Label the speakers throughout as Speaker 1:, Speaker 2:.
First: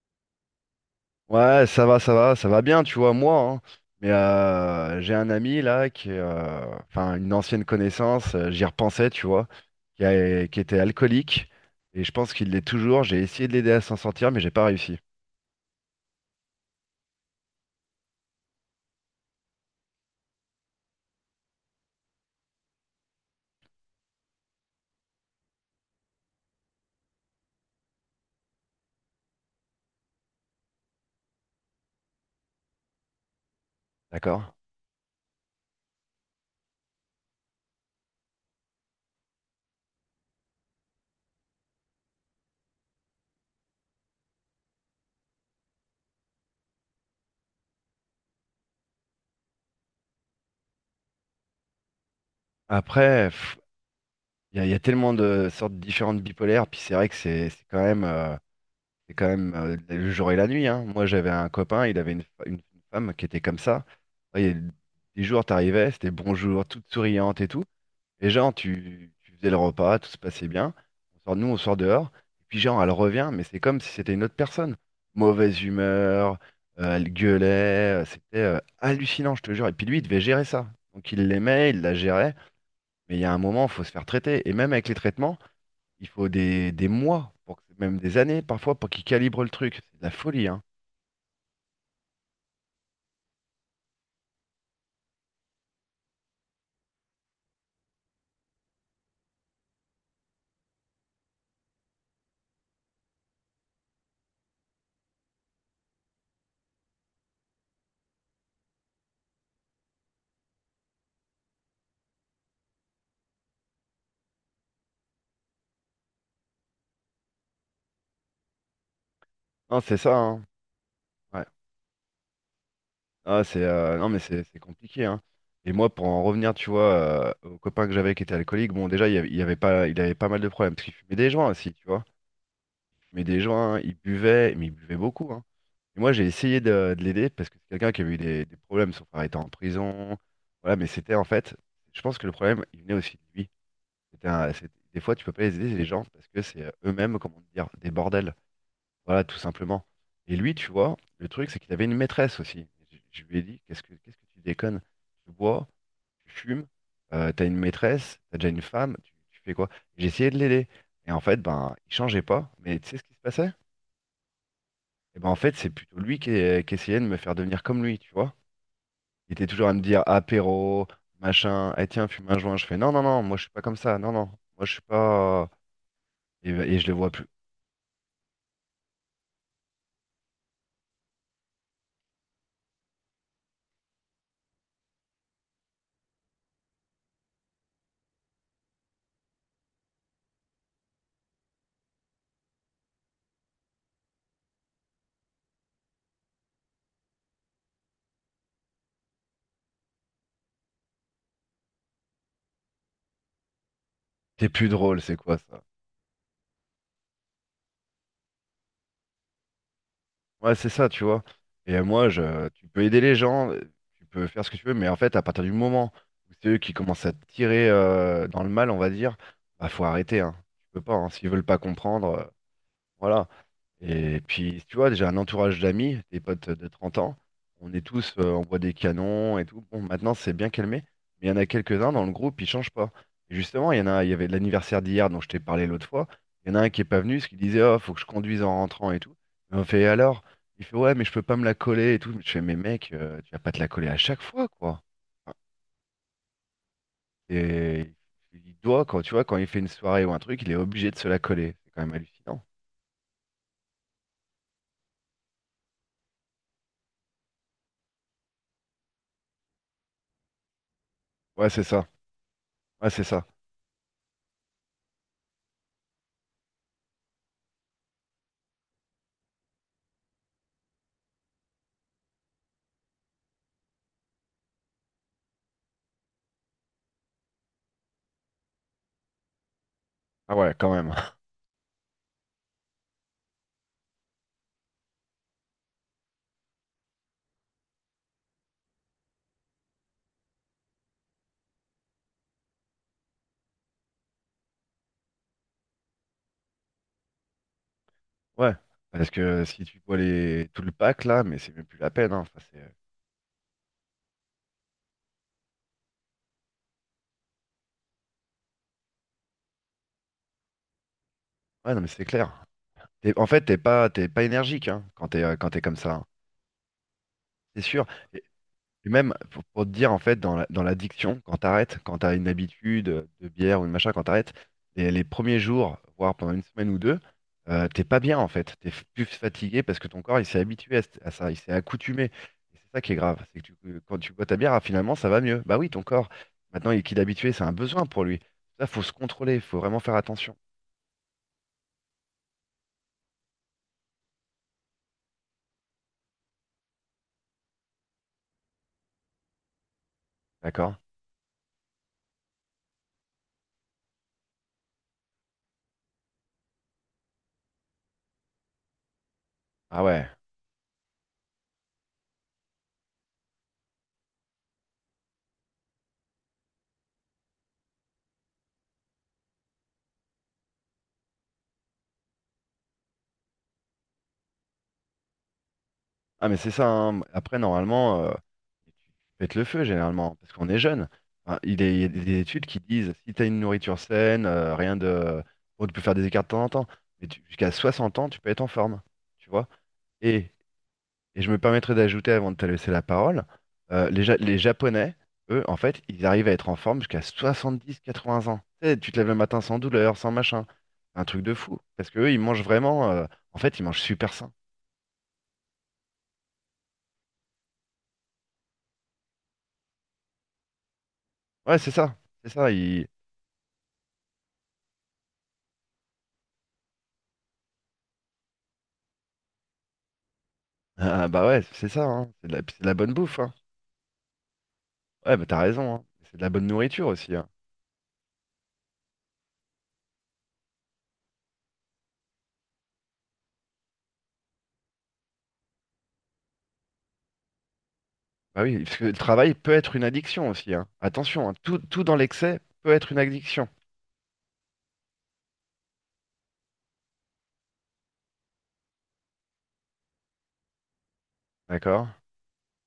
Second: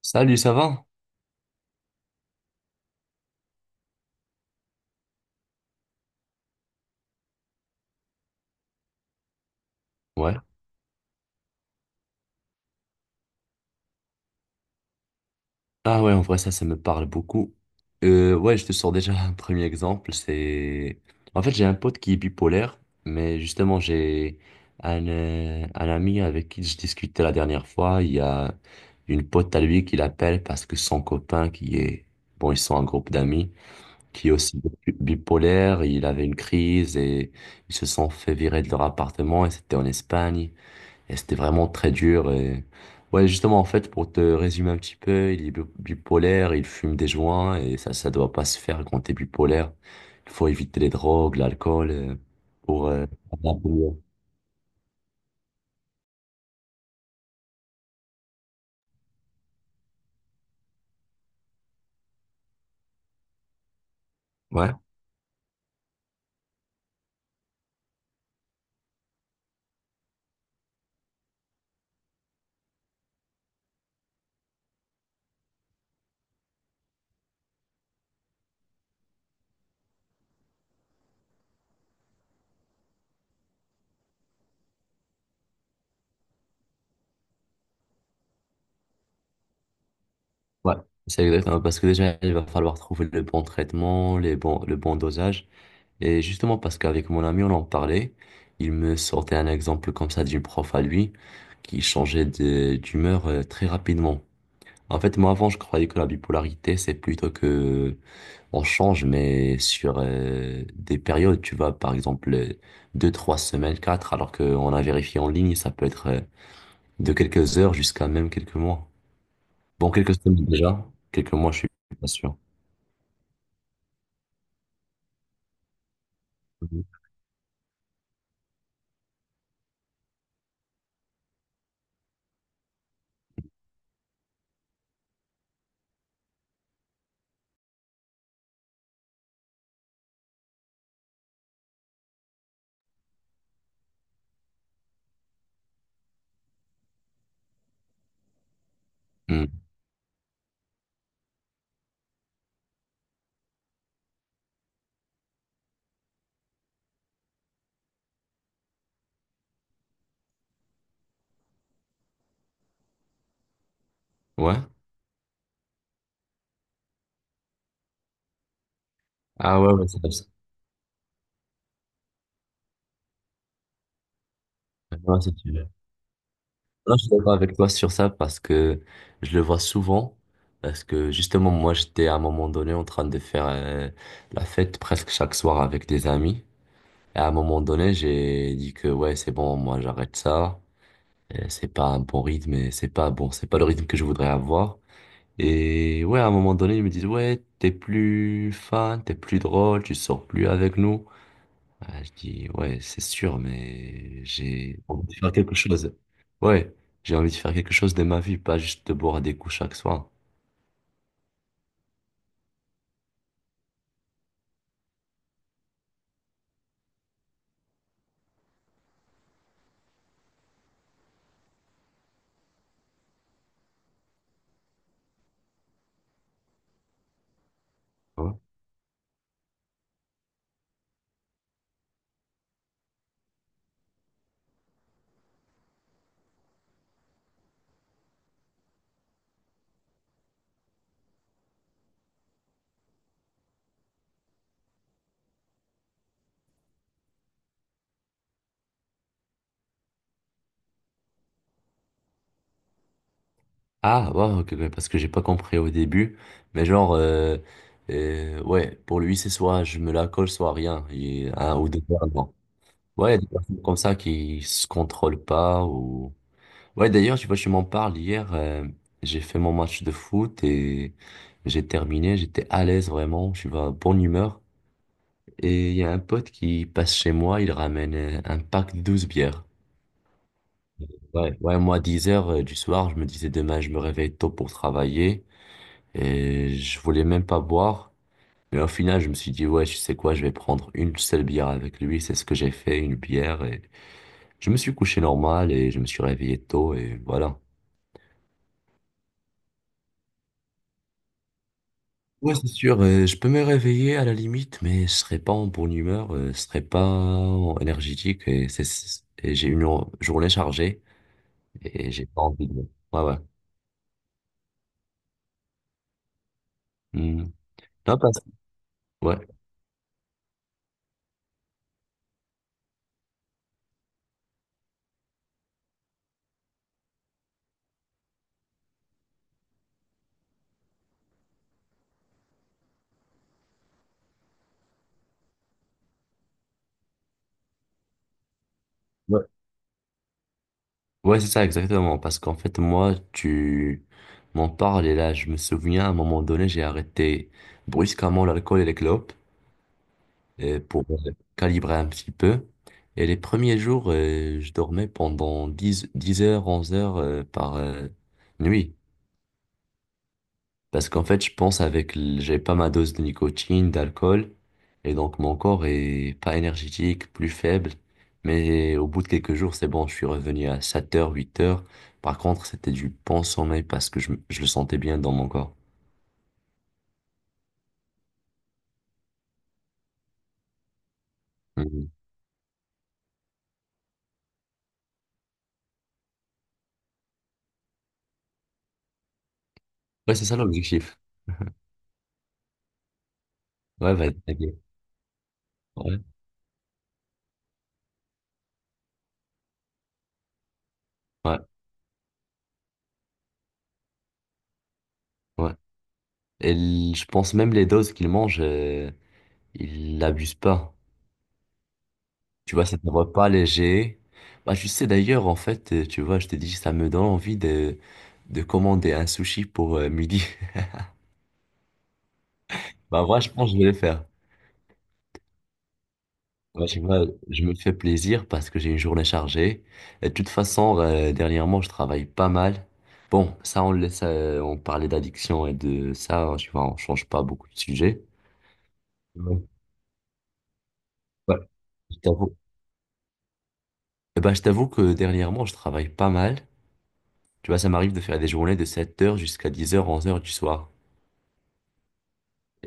Speaker 1: Salut, ça va?
Speaker 2: Ouais, ça va, ça va, ça va bien, tu vois, moi, hein. Mais j'ai un ami là qui est, une ancienne connaissance, j'y repensais, tu vois,
Speaker 1: Ouais.
Speaker 2: qui était alcoolique et je pense qu'il l'est toujours. J'ai essayé de l'aider à s'en sortir, mais j'ai pas réussi.
Speaker 1: Ah ouais, en vrai, ça me parle beaucoup. Ouais, je te sors déjà un premier exemple. C'est... En fait, j'ai un pote qui est bipolaire, mais justement, j'ai un ami avec qui je discutais la dernière fois. Il y a une pote à lui qui l'appelle parce que son copain qui est... Bon, ils sont un groupe d'amis qui est
Speaker 2: D'accord?
Speaker 1: aussi bipolaire. Il avait une crise et ils se sont fait virer de leur appartement et c'était en Espagne. Et c'était vraiment très dur. Et... Ouais, justement, en fait, pour te résumer un petit peu, il est bipolaire, il fume des joints et ça doit pas se faire quand t'es bipolaire. Il faut éviter les drogues, l'alcool, pour
Speaker 2: Après,
Speaker 1: avoir un peu mieux.
Speaker 2: il y, a y a tellement de sortes différentes bipolaires, puis c'est vrai que c'est quand même, c'est quand même le jour et la nuit, hein. Moi, j'avais un copain, il avait une femme qui était comme ça. Et
Speaker 1: Ouais,
Speaker 2: des jours, t'arrivais, c'était bonjour, toute souriante et tout. Et genre, tu faisais le repas, tout se passait bien. On sort, nous, on sort dehors. Et puis genre, elle revient, mais c'est comme si c'était une autre personne. Mauvaise humeur, elle gueulait, c'était hallucinant, je te jure. Et puis lui, il devait gérer ça. Donc il l'aimait, il la gérait. Mais il y a un moment, il faut se faire traiter. Et même avec les traitements, il faut des mois, pour que- même des années parfois, pour qu'il calibre le truc. C'est de la folie, hein.
Speaker 1: ouais, c'est exactement parce que déjà, il va falloir trouver le bon traitement, les bons, le bon dosage. Et justement, parce qu'avec mon ami, on en parlait, il me sortait un exemple comme ça d'une prof à lui qui changeait d'humeur, très rapidement. En fait, moi, avant, je croyais que la bipolarité, c'est plutôt que on change, mais sur des périodes, tu vois, par exemple, deux, trois semaines, quatre, alors qu'on a vérifié en ligne, ça peut être de quelques heures jusqu'à même quelques mois.
Speaker 2: Non,
Speaker 1: Bon,
Speaker 2: c'est
Speaker 1: quelques
Speaker 2: ça, hein.
Speaker 1: semaines déjà, quelques
Speaker 2: Ouais.
Speaker 1: mois, je suis pas sûr.
Speaker 2: Ah, c'est non mais c'est compliqué, hein. Et moi pour en revenir tu
Speaker 1: Mhm.
Speaker 2: vois au copain que j'avais qui était alcoolique, bon déjà il avait pas mal de problèmes parce qu'il fumait des joints aussi, tu vois. Il fumait des joints, il buvait, mais il buvait beaucoup, hein. Et moi j'ai essayé de l'aider parce que c'est quelqu'un qui avait eu des problèmes, son frère était en prison, voilà, mais c'était en fait, je pense que le problème il venait aussi de lui. Des fois tu peux pas les aider les gens parce que c'est eux-mêmes comment dire des bordels. Voilà, tout
Speaker 1: Hmm.
Speaker 2: simplement. Et lui, tu vois, le truc, c'est qu'il avait une maîtresse aussi. Je lui ai dit, qu'est-ce que tu déconnes? Tu bois, tu fumes, t'as une maîtresse, t'as déjà une femme, tu fais quoi? J'ai essayé de l'aider. Et en fait, ben, il changeait pas. Mais tu sais ce qui se passait?
Speaker 1: Ouais.
Speaker 2: Et ben, en fait, c'est plutôt qui essayait de me faire devenir comme lui, tu vois. Il était
Speaker 1: Ah
Speaker 2: toujours à
Speaker 1: ouais,
Speaker 2: me
Speaker 1: ouais, c'est
Speaker 2: dire
Speaker 1: comme ça.
Speaker 2: apéro, machin, eh tiens, fume un joint. Je fais non, non, non, moi je suis pas comme ça, non, non, moi je suis
Speaker 1: Ouais, c'est
Speaker 2: pas.
Speaker 1: sûr.
Speaker 2: Et je le
Speaker 1: Là, je
Speaker 2: vois
Speaker 1: suis
Speaker 2: plus.
Speaker 1: d'accord avec toi sur ça parce que je le vois souvent. Parce que justement, moi, j'étais à un moment donné en train de faire la fête presque chaque soir avec des amis. Et à un moment donné, j'ai dit que ouais, c'est bon, moi j'arrête ça. Et c'est pas un bon rythme et c'est pas bon, c'est pas le rythme que je voudrais avoir. Et ouais, à un moment donné, ils me disent ouais, t'es plus fun, t'es plus drôle, tu sors plus avec nous. Ah, je dis ouais, c'est sûr, mais
Speaker 2: T'es plus
Speaker 1: j'ai
Speaker 2: drôle,
Speaker 1: envie de
Speaker 2: c'est
Speaker 1: faire
Speaker 2: quoi
Speaker 1: quelque
Speaker 2: ça?
Speaker 1: chose. Ouais, j'ai envie de faire quelque chose de ma vie, pas juste de boire des coups chaque soir.
Speaker 2: Ouais, c'est ça, tu vois. Et tu peux aider les gens, tu peux faire ce que tu veux, mais en fait, à partir du moment où c'est eux qui commencent à te tirer dans le mal, on va dire, bah faut arrêter, hein. Tu peux pas, hein. S'ils veulent pas comprendre, voilà. Et puis, tu vois, j'ai un entourage d'amis, des potes de 30 ans. On est tous, on boit des canons et tout. Bon, maintenant, c'est bien calmé. Mais il y en a quelques-uns dans le groupe, ils changent pas. Et justement, il y en a, il y avait l'anniversaire d'hier dont je t'ai parlé l'autre fois. Il y en a un qui est pas venu, parce qu'il disait, oh, faut que je conduise en rentrant et tout. Et on fait, et alors? Il fait, ouais, mais je peux pas me la coller et tout. Je fais, mais mec, tu vas pas te la coller à chaque fois, quoi. Enfin, Et il doit, quand tu vois, quand il fait une soirée ou un truc, il est obligé de se la coller. C'est quand même hallucinant.
Speaker 1: Ah, ouais, ok, ok, parce que j'ai pas compris au début. Mais genre, ouais, pour lui, c'est soit je me la colle, soit rien.
Speaker 2: Ouais,
Speaker 1: Un
Speaker 2: c'est
Speaker 1: ou deux
Speaker 2: ça.
Speaker 1: fois, non.
Speaker 2: Ouais, c'est
Speaker 1: Ouais, il y a
Speaker 2: ça.
Speaker 1: des personnes comme ça qui se contrôlent pas ou... Ouais, d'ailleurs, tu vois, je m'en parle hier. J'ai fait mon match de foot et j'ai terminé. J'étais à l'aise vraiment. Je suis en bonne humeur. Et il y a un pote qui passe chez moi. Il ramène un pack de 12 bières.
Speaker 2: Ah ouais, quand même.
Speaker 1: Ouais, ouais, moi, 10 heures du soir, je me disais demain, je me réveille tôt pour travailler. Et je voulais même pas boire. Mais au final, je me suis dit, ouais, tu sais quoi, je vais prendre une seule bière avec lui. C'est ce que j'ai fait, une bière. Et je me suis couché normal et je me suis réveillé tôt et voilà.
Speaker 2: Ouais. Parce que si tu vois les tout le pack là, mais c'est même plus la peine, hein.
Speaker 1: Ouais,
Speaker 2: Enfin,
Speaker 1: c'est
Speaker 2: c'est-
Speaker 1: sûr. Je peux me réveiller à la limite, mais je serai pas en bonne humeur, je serai pas énergétique et j'ai une journée chargée
Speaker 2: ouais, non, mais
Speaker 1: et
Speaker 2: c'est
Speaker 1: j'ai pas
Speaker 2: clair.
Speaker 1: envie de. Ouais, ouais.
Speaker 2: T'es- En fait, t'es pas énergique, hein, quand t'es comme ça, hein.
Speaker 1: Hmm.
Speaker 2: C'est sûr.
Speaker 1: Non.
Speaker 2: Puis même,
Speaker 1: Ouais.
Speaker 2: pour te dire, en fait, dans l'addiction, quand t'arrêtes, quand t'as une habitude de bière ou de machin, quand t'arrêtes, les premiers jours, voire pendant une semaine ou deux, t'es pas bien, en fait. T'es f- plus fatigué parce que ton corps, il s'est habitué à ça, il s'est accoutumé. Et c'est ça qui est grave, c'est que tu- que quand tu bois ta bière, ah, finalement, ça va mieux. Bah oui, ton corps, maintenant, il est habitué, c'est un besoin pour lui. Ça, faut se contrôler, faut vraiment faire attention.
Speaker 1: Ouais, c'est ça, exactement. Parce qu'en fait, moi, tu m'en parles et là, je me souviens, à un moment donné, j'ai arrêté brusquement l'alcool et les clopes euh,
Speaker 2: D'accord?
Speaker 1: pour euh, calibrer un petit peu. Et les premiers jours, je dormais pendant dix heures, 11 heures par nuit.
Speaker 2: Ah ouais.
Speaker 1: Parce qu'en fait, je pense avec, j'ai pas ma dose de nicotine, d'alcool, et donc mon corps est pas énergétique, plus faible. Mais au bout de quelques jours, c'est bon, je suis revenu à 7 heures, 8 heures. Par contre, c'était du bon sommeil parce que je le sentais bien dans mon corps.
Speaker 2: Ah mais c'est ça, hein. Après normalement, pète le feu généralement, parce qu'on est jeune. Enfin, il est- il y a
Speaker 1: Mhm.
Speaker 2: des études qui disent si tu as une nourriture saine, rien de. Bon, tu peux faire des écarts de temps en temps, mais tu- jusqu'à 60 ans, tu peux être en forme, tu vois.
Speaker 1: Ouais, c'est
Speaker 2: Et,
Speaker 1: ça l'objectif.
Speaker 2: et je me permettrai d'ajouter avant de te laisser la parole,
Speaker 1: Ouais, va être
Speaker 2: Les
Speaker 1: tagué.
Speaker 2: Japonais, eux, en fait,
Speaker 1: Ouais,
Speaker 2: ils arrivent à être en forme jusqu'à 70-80 ans. Tu sais, tu te lèves le matin sans douleur, sans machin. Un truc de
Speaker 1: ouais,
Speaker 2: fou. Parce que eux, ils mangent vraiment, en fait, ils mangent super sain.
Speaker 1: ouais. Et je pense même les doses qu'il mange, il l'abuse pas.
Speaker 2: Ouais, c'est ça. C'est ça.
Speaker 1: Tu vois, c'est un repas léger. Bah, tu sais, d'ailleurs, en fait, tu vois, je t'ai dit, ça me donne envie de commander un sushi pour midi.
Speaker 2: Ah bah ouais, c'est ça, hein. C'est de la bonne
Speaker 1: Bah,
Speaker 2: bouffe,
Speaker 1: moi, je
Speaker 2: hein.
Speaker 1: pense que je vais le faire.
Speaker 2: Ouais, bah t'as raison, hein. C'est de la bonne
Speaker 1: Moi, tu
Speaker 2: nourriture
Speaker 1: vois,
Speaker 2: aussi, hein.
Speaker 1: je me fais plaisir parce que j'ai une journée chargée. Et de toute façon, dernièrement, je travaille pas mal. Bon, ça, on le laisse, on parlait d'addiction et de ça, hein, tu vois, on change pas beaucoup de sujets.
Speaker 2: Bah oui, parce que le travail
Speaker 1: Ouais.
Speaker 2: peut être une addiction aussi, hein. Attention, hein,
Speaker 1: Ouais.
Speaker 2: tout, tout dans
Speaker 1: Je t'avoue.
Speaker 2: l'excès peut être une addiction,
Speaker 1: Eh ben, je t'avoue que dernièrement, je travaille pas mal. Tu vois, ça m'arrive de faire des journées de 7 heures jusqu'à 10 heures 11 heures du soir.
Speaker 2: d'accord?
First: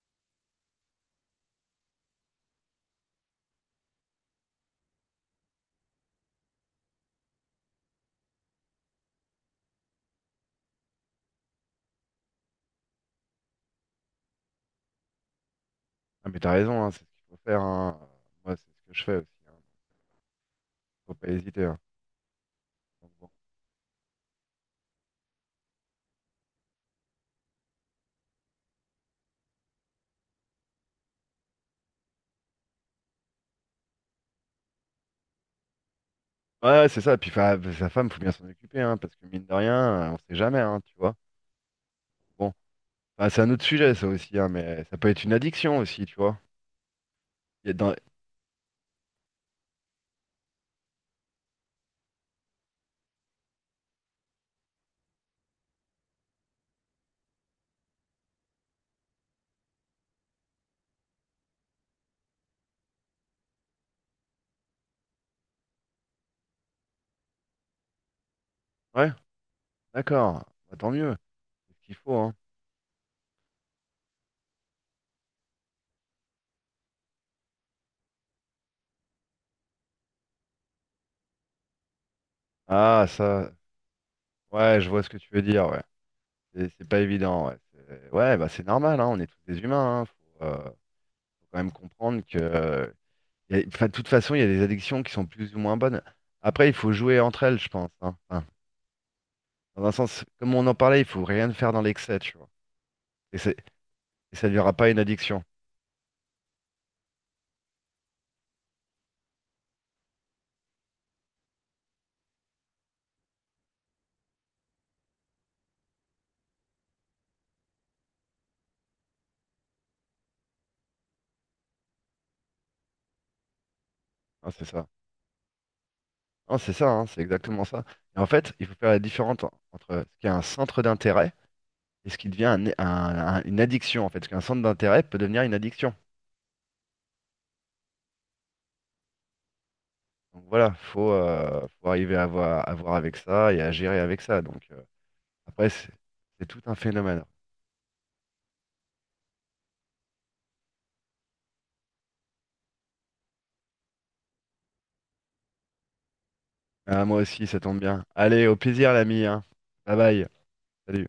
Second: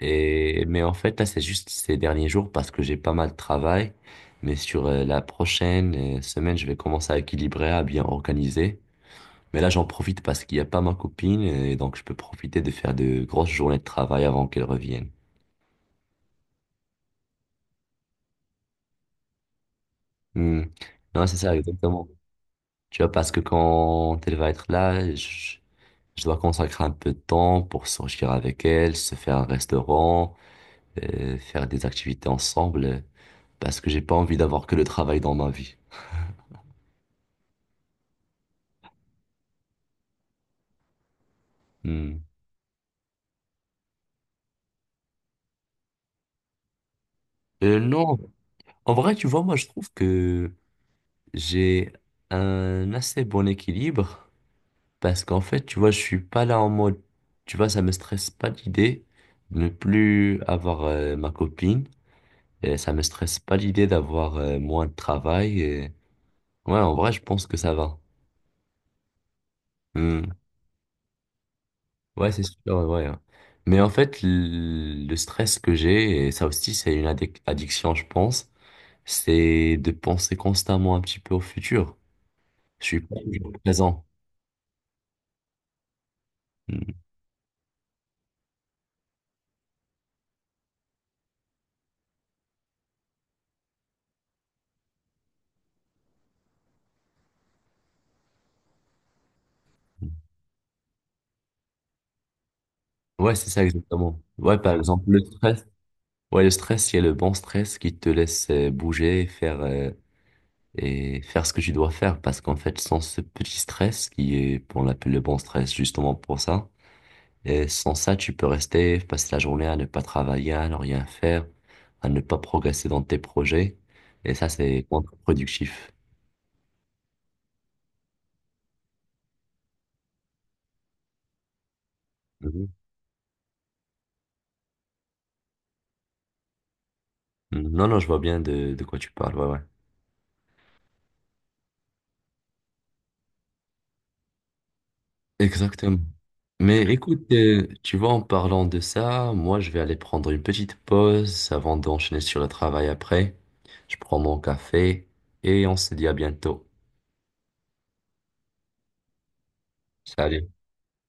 Speaker 1: Et, mais en fait, là, c'est juste ces derniers jours parce que j'ai pas mal de travail. Mais sur la prochaine semaine, je vais commencer à équilibrer, à bien organiser. Mais là, j'en profite parce qu'il n'y a pas ma copine et donc je peux profiter de faire de grosses journées de travail avant qu'elle revienne.
Speaker 2: Ah mais t'as raison, hein, c'est ce qu'il faut faire, hein. Moi, c'est ce que je fais aussi, hein.
Speaker 1: Hmm.
Speaker 2: Faut
Speaker 1: Non,
Speaker 2: pas
Speaker 1: c'est ça,
Speaker 2: hésiter, hein.
Speaker 1: exactement. Tu
Speaker 2: Donc
Speaker 1: vois,
Speaker 2: bon.
Speaker 1: parce que quand elle va être là, je dois consacrer un peu de temps pour sortir avec elle, se faire un restaurant, faire des activités ensemble, parce que j'ai pas envie d'avoir que le travail dans ma vie.
Speaker 2: Ouais, ouais, c'est ça. Puis fa- sa femme, faut bien s'en occuper, hein, parce que mine de rien, on sait jamais, hein, tu vois.
Speaker 1: Hmm.
Speaker 2: Bon, enfin, c'est un autre sujet, ça aussi, hein, mais ça peut être une addiction aussi, tu vois. Il y a
Speaker 1: Euh,
Speaker 2: dans-
Speaker 1: non, en vrai, tu vois, moi, je trouve que j'ai un assez bon équilibre parce qu'en fait, tu vois, je suis pas là en mode, tu vois, ça me stresse pas l'idée de ne plus avoir ma copine et ça me stresse pas l'idée d'avoir moins de travail. Ouais, en vrai, je pense que ça va.
Speaker 2: ouais,
Speaker 1: Hmm.
Speaker 2: d'accord. Bah, tant mieux, c'est ce qu'il faut,
Speaker 1: Ouais,
Speaker 2: hein.
Speaker 1: c'est sûr, ouais. Ouais. Ouais. Mais en fait, le stress que j'ai, et ça aussi, c'est une addiction, je pense, c'est de penser constamment un petit peu au futur. Je suis
Speaker 2: Ah,
Speaker 1: pas
Speaker 2: ça.
Speaker 1: toujours présent.
Speaker 2: Ouais, je vois ce que tu veux dire, ouais. C'est
Speaker 1: Mm.
Speaker 2: pas évident, ouais. C'est- Ouais, bah c'est normal, hein, on est tous des humains, hein. Faut, faut quand même comprendre que, y a- enfin, de toute façon, il y a des addictions qui sont plus ou moins bonnes. Après, il faut jouer entre elles, je pense, hein. Enfin, dans un sens, comme on en parlait, il faut rien faire dans l'excès, tu vois.
Speaker 1: Ouais,
Speaker 2: Et,
Speaker 1: c'est
Speaker 2: c'est-
Speaker 1: ça exactement.
Speaker 2: et ça ne
Speaker 1: Ouais,
Speaker 2: durera
Speaker 1: par
Speaker 2: pas une
Speaker 1: exemple, le
Speaker 2: addiction.
Speaker 1: stress. Ouais, le stress, il y a le bon stress qui te laisse bouger et faire ce que tu dois faire. Parce qu'en fait, sans ce petit stress, qui est, on l'appelle le bon stress justement pour ça, et sans ça, tu peux rester, passer la journée à ne pas travailler, à ne rien faire, à ne pas progresser dans tes projets. Et ça,
Speaker 2: Hein, c'est
Speaker 1: c'est
Speaker 2: ça.
Speaker 1: contre-productif.
Speaker 2: Non, c'est ça, hein, c'est exactement ça. Et en fait, il faut faire la différence en- entre ce qui est un centre d'intérêt et ce qui devient
Speaker 1: Mhm.
Speaker 2: un- une addiction, en fait. Ce qu'un centre d'intérêt peut devenir une addiction.
Speaker 1: Mm, non, non, je vois bien de quoi tu parles. Ouais, ouais.
Speaker 2: Donc voilà, faut, faut arriver à voir avec ça et à gérer avec ça. Donc après, c'est
Speaker 1: Exactement.
Speaker 2: c'est tout un
Speaker 1: Mais
Speaker 2: phénomène.
Speaker 1: écoute, tu vois, en parlant de ça, moi, je vais aller prendre une petite pause avant d'enchaîner sur le travail après. Je prends mon café et on se dit à bientôt.
Speaker 2: Ah, moi aussi, ça tombe bien. Allez, au plaisir, l'ami, hein. Bye bye.
Speaker 1: Salut.
Speaker 2: Salut.